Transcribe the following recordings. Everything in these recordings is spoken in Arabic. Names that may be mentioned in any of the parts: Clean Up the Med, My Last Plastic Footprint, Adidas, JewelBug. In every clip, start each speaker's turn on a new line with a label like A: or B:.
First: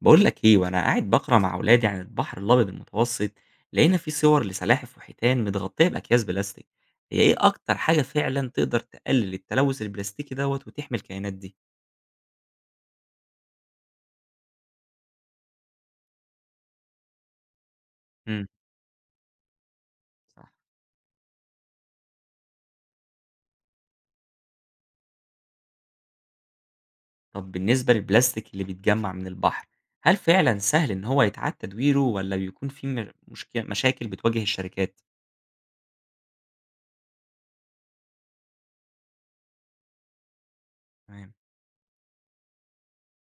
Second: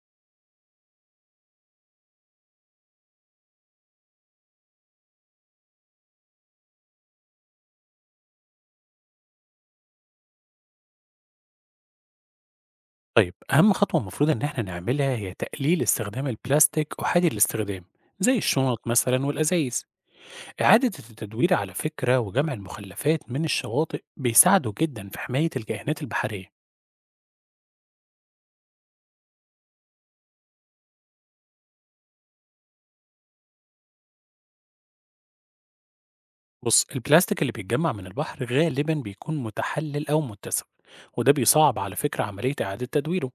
A: بقول لك ايه وانا قاعد بقرا مع اولادي عن البحر الابيض المتوسط. لقينا فيه صور لسلاحف وحيتان متغطيه باكياس بلاستيك. هي ايه اكتر حاجه فعلا تقدر تقلل التلوث البلاستيكي دوت وتحمي الكائنات دي؟
B: طيب أهم خطوة المفروض إن إحنا نعملها هي تقليل استخدام البلاستيك أحادي الاستخدام زي
A: مم.
B: الشنط مثلا والأزايز.
A: صح.
B: إعادة التدوير على فكرة وجمع المخلفات من الشواطئ بيساعدوا جدا في حماية الكائنات البحرية.
A: طب بالنسبه للبلاستيك اللي بيتجمع من البحر، هل فعلا سهل ان هو يتعاد تدويره ولا بيكون في مشاكل بتواجه الشركات؟
B: بص، البلاستيك اللي بيتجمع من البحر غالبا بيكون متحلل أو متسف، وده
A: تمام.
B: بيصعب على فكرة عملية إعادة تدويره.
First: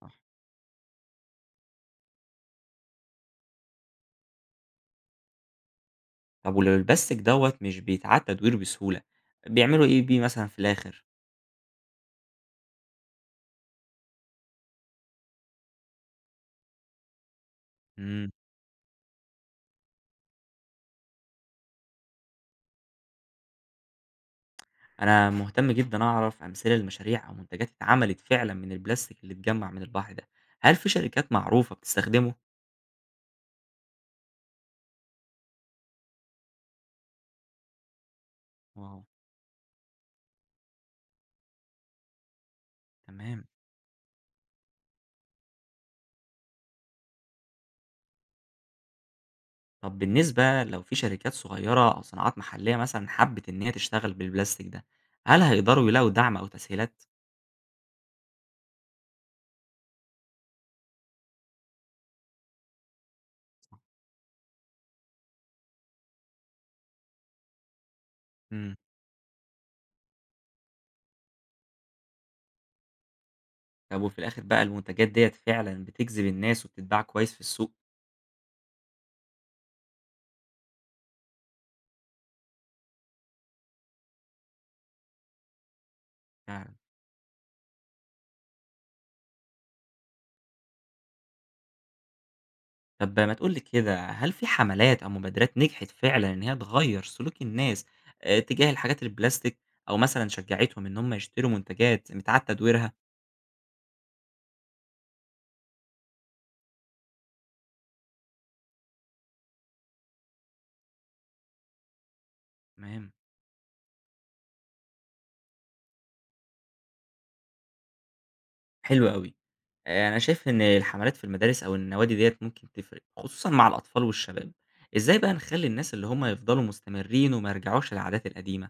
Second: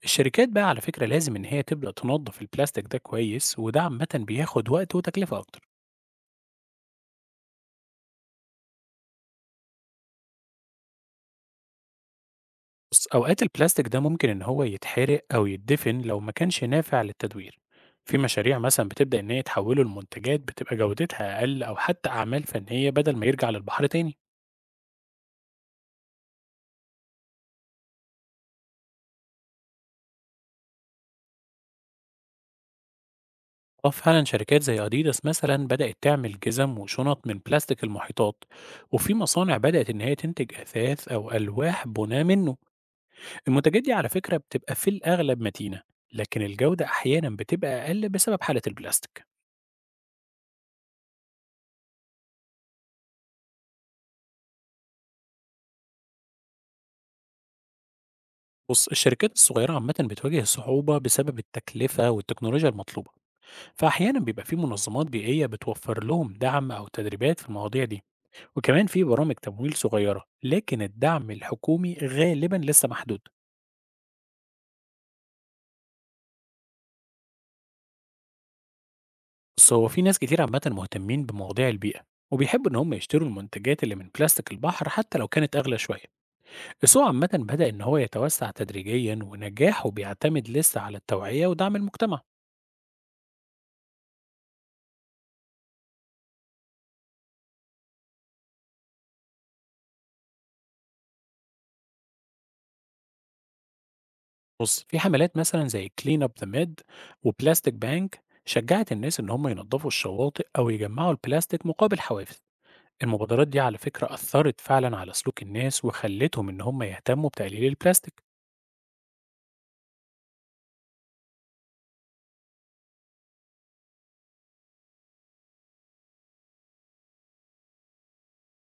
A: صح.
B: الشركات بقى على فكرة لازم إن هي تبدأ تنظف البلاستيك ده كويس، وده عامة بياخد وقت وتكلفة أكتر.
A: طب ولو البلاستيك دوت مش بيتعاد تدويره بسهوله، بيعملوا ايه بيه مثلا في الاخر؟
B: بُص، أوقات البلاستيك ده ممكن إن هو يتحرق أو يتدفن لو ما كانش نافع للتدوير. في
A: مم.
B: مشاريع مثلًا بتبدأ إن هي تحوّله لمنتجات بتبقى جودتها أقل أو حتى أعمال فنية بدل ما يرجع للبحر تاني.
A: أنا مهتم جدًا أعرف أمثلة لمشاريع أو منتجات اتعملت فعلًا من البلاستيك اللي اتجمّع من البحر ده، هل في شركات معروفة بتستخدمه؟
B: آه فعلًا، شركات زي أديداس مثلًا بدأت تعمل جزم وشنط من بلاستيك المحيطات،
A: واو!
B: وفي مصانع بدأت إن هي تنتج أثاث أو ألواح بُناة منه.
A: تمام.
B: المنتجات دي على فكرة بتبقى في الأغلب متينة، لكن الجودة أحيانًا بتبقى أقل بسبب حالة البلاستيك.
A: طب بالنسبة لو في شركات صغيرة أو صناعات محلية مثلًا حبِّت إن هي تشتغل بالبلاستيك ده، هل هيقدروا يلاقوا دعم أو تسهيلات؟
B: بص، الشركات الصغيرة عامة بتواجه صعوبة بسبب التكلفة والتكنولوجيا المطلوبة، فأحيانا بيبقى في منظمات بيئية بتوفر لهم دعم أو تدريبات في المواضيع دي،
A: إمم.
B: وكمان في برامج تمويل صغيرة، لكن الدعم الحكومي غالبا لسه محدود.
A: طب وفي الآخر بقى المنتجات ديّة فعلًا بتجذب الناس وبتتباع كويس في السوق؟
B: بس هو في ناس كتير عامة مهتمين بمواضيع البيئة وبيحبوا إن هم يشتروا المنتجات اللي من بلاستيك البحر حتى لو كانت أغلى شوية.
A: فعلًا.
B: السوق عامة بدأ إن هو يتوسع تدريجيا، ونجاحه بيعتمد لسه على التوعية ودعم المجتمع.
A: طب ما تقول لي كده، هل في حملات أو مبادرات نجحت فعلًا إن هي تغيّر سلوك الناس تجاه الحاجات البلاستيك، أو مثلًا شجّعتهم إن هم يشتروا منتجات متعاد تدويرها؟
B: بص، في حملات مثلا زي كلين اب ذا ميد وبلاستيك بانك شجعت الناس ان هم ينظفوا الشواطئ او يجمعوا البلاستيك مقابل حوافز.
A: تمام.
B: المبادرات دي على فكرة أثرت فعلا على سلوك الناس وخلتهم إن هم يهتموا بتقليل البلاستيك.
A: حلو أوي. أنا شايف إن الحملات في المدارس أو النوادي ديّة ممكن تفرق، خصوصًا مع الأطفال والشباب. إزاي بقى نخلّي الناس اللي هم يفضلوا مستمرين وما يرجعوش للعادات القديمة؟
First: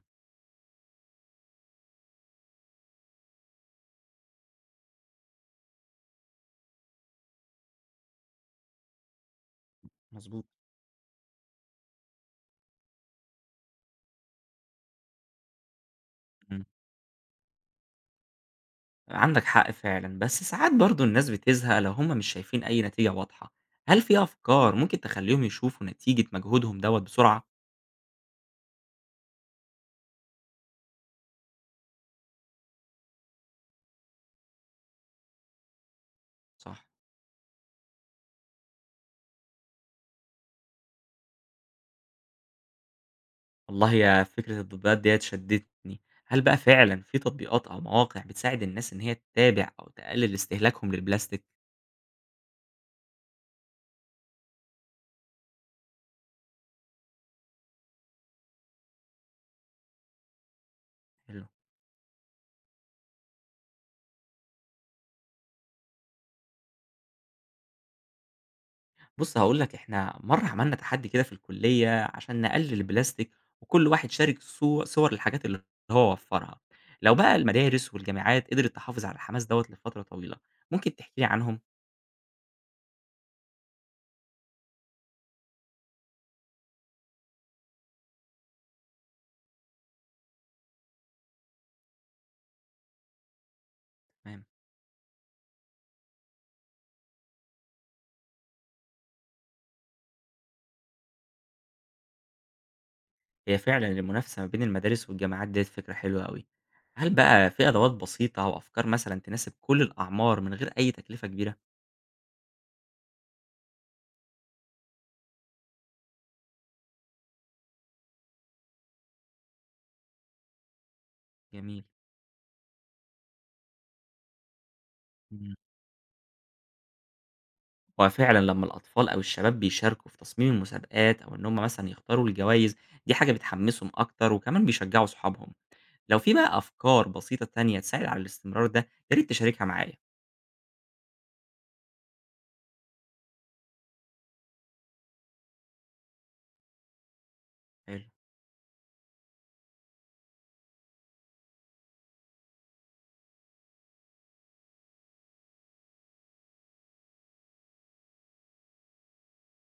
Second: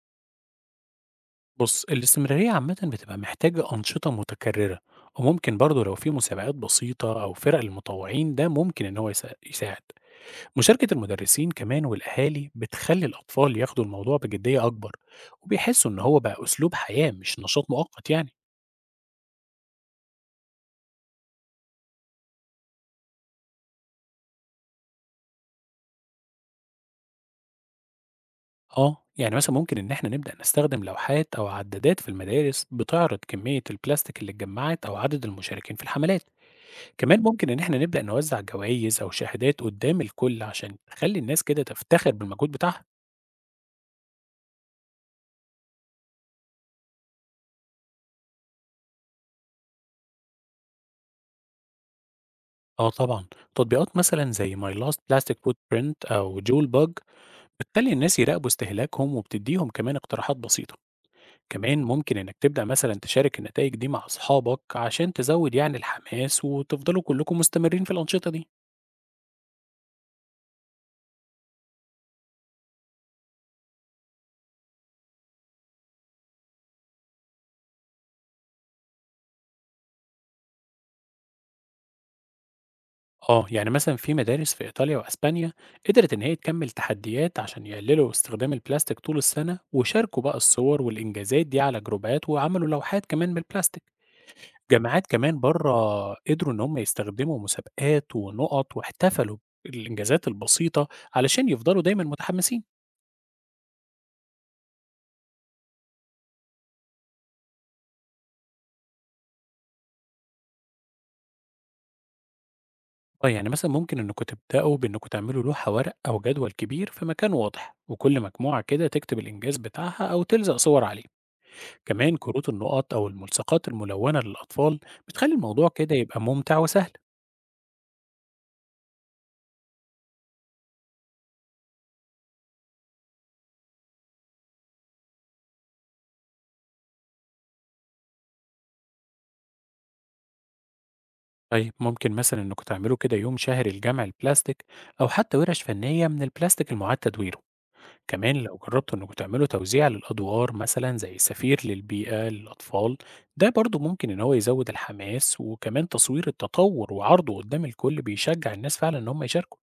B: بص، الاستمرارية عامة بتبقى محتاجة أنشطة متكررة، وممكن برضه لو في مسابقات بسيطة أو فرق المطوعين ده ممكن إن هو يساعد.
A: مضبوط.
B: مشاركة المدرسين كمان والأهالي بتخلي الأطفال ياخدوا الموضوع بجدية أكبر وبيحسوا إن هو بقى
A: إمم.
B: أسلوب حياة مش نشاط مؤقت يعني.
A: عندك حق فعلا، بس ساعات برضو الناس بتزهق لو هم مش شايفين أي نتيجة واضحة. هل في أفكار ممكن تخليهم يشوفوا نتيجة مجهودهم دوت بسرعة؟
B: آه، يعني مثلًا ممكن إن إحنا نبدأ نستخدم لوحات أو عدادات في المدارس بتعرض كمية البلاستيك اللي اتجمعت أو عدد المشاركين في الحملات،
A: صح.
B: كمان ممكن إن إحنا نبدأ نوزع جوائز أو شهادات قدام الكل عشان تخلّي الناس كده تفتخر بالمجهود بتاعها.
A: والله يا فكرة التطبيقات ديت شدتني. هل بقى فعلا في تطبيقات أو مواقع بتساعد الناس إن هي تتابع أو تقلل استهلاكهم للبلاستيك؟
B: آه طبعًا، تطبيقات مثلًا زي My Last Plastic Footprint أو JewelBug بتخلّي الناس يراقبوا استهلاكهم وبتديهم كمان اقتراحات بسيطة.
A: حلو.
B: كمان ممكن إنك تبدأ مثلًا تشارك النتايج دي مع أصحابك عشان تزود يعني الحماس وتفضلوا كلكم مستمرين في الأنشطة دي.
A: بُص هاقول لك إحنا مرّة عملنا تحدّي كده في الكُلّية عشان نقلِّل البلاستيك، وكل واحد شارك صور للحاجات اللي هو وفّرها. لو بقى المدارس والجامعات قدرت تحافظ على الحماس دوّة لفترة طويلة، ممكن تحكي لي عنهم؟
B: آه، يعني مثلًا في مدارس في إيطاليا وأسبانيا قدرت إن هي تكمّل تحديات عشان يقللوا استخدام البلاستيك طول السنة، وشاركوا بقى الصور والإنجازات دي على جروبات، وعملوا لوحات كمان بالبلاستيك.
A: تمام.
B: جامعات كمان برّه قدروا إن هم يستخدموا مسابقات ونُقط، واحتفلوا بالإنجازات البسيطة علشان يفضلوا دايمًا متحمسين.
A: هي فعلًا المنافسة ما بين المدارس والجامعات ديّة فكرة حلوة أوي. هل بقى في أدوات بسيطة أو أفكار مثلًا تناسب كل الأعمار من غير أي تكلفة كبيرة؟
B: آه، يعني مثلًا ممكن إنكم تبدأوا بإنكم تعملوا لوحة ورق أو جدول كبير في مكان واضح، وكل مجموعة كده تكتب الإنجاز بتاعها أو تلزق صور عليه.
A: جميل.
B: كمان كروت النقط أو الملصقات الملونة للأطفال بتخلي
A: إمم.
B: الموضوع كده يبقى ممتع وسهل.
A: هو فعلًا لمّا الأطفال أو الشباب بيشاركوا في تصميم المسابقات أو إن هم مثلًا يختاروا الجوايز، دي حاجة بتحمّسهم أكتر وكمان بيشجعوا صحابهم. لو في بقى أفكار بسيطة تانية تساعد على الاستمرار ده، يا ريت تشاركها معايا.
B: طيب ممكن مثلا إنكم تعملوا كده يوم شهري لجمع البلاستيك أو حتى ورش فنية من البلاستيك المعاد تدويره.
A: حلو.
B: كمان لو جربتوا إنكم تعملوا توزيع للأدوار مثلا زي سفير للبيئة للأطفال، ده برضو ممكن إن هو يزود الحماس، وكمان تصوير التطور وعرضه قدام الكل بيشجع الناس فعلا إن هم يشاركوا.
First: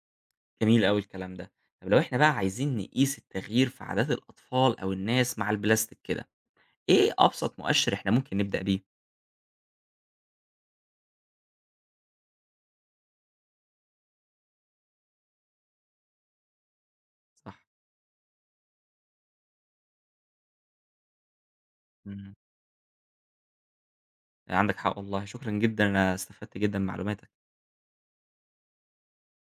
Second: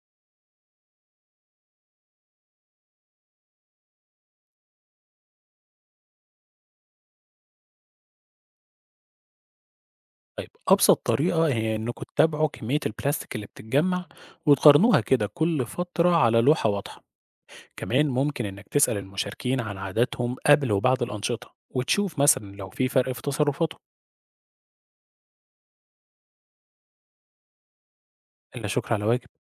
A: جميل أوي الكلام ده. طب لو إحنا بقى عايزين نقيس التغيير في عادات الأطفال أو الناس مع البلاستيك كده، إيه أبسط مؤشر إحنا ممكن نبدأ بيه؟
B: طيب، أبسط طريقة هي إنكم تتابعوا كمية البلاستيك اللي بتتجمع وتقارنوها كده كل فترة على لوحة واضحة،
A: صح.
B: كمان ممكن إنك تسأل المشاركين عن عاداتهم قبل وبعد الأنشطة وتشوف
A: إمم.
B: مثلا لو في فرق في تصرفاتهم.
A: عندك حق والله، شكرًا جدًا، أنا استفدت جدًا من معلوماتك.
B: إلا شكر على واجب.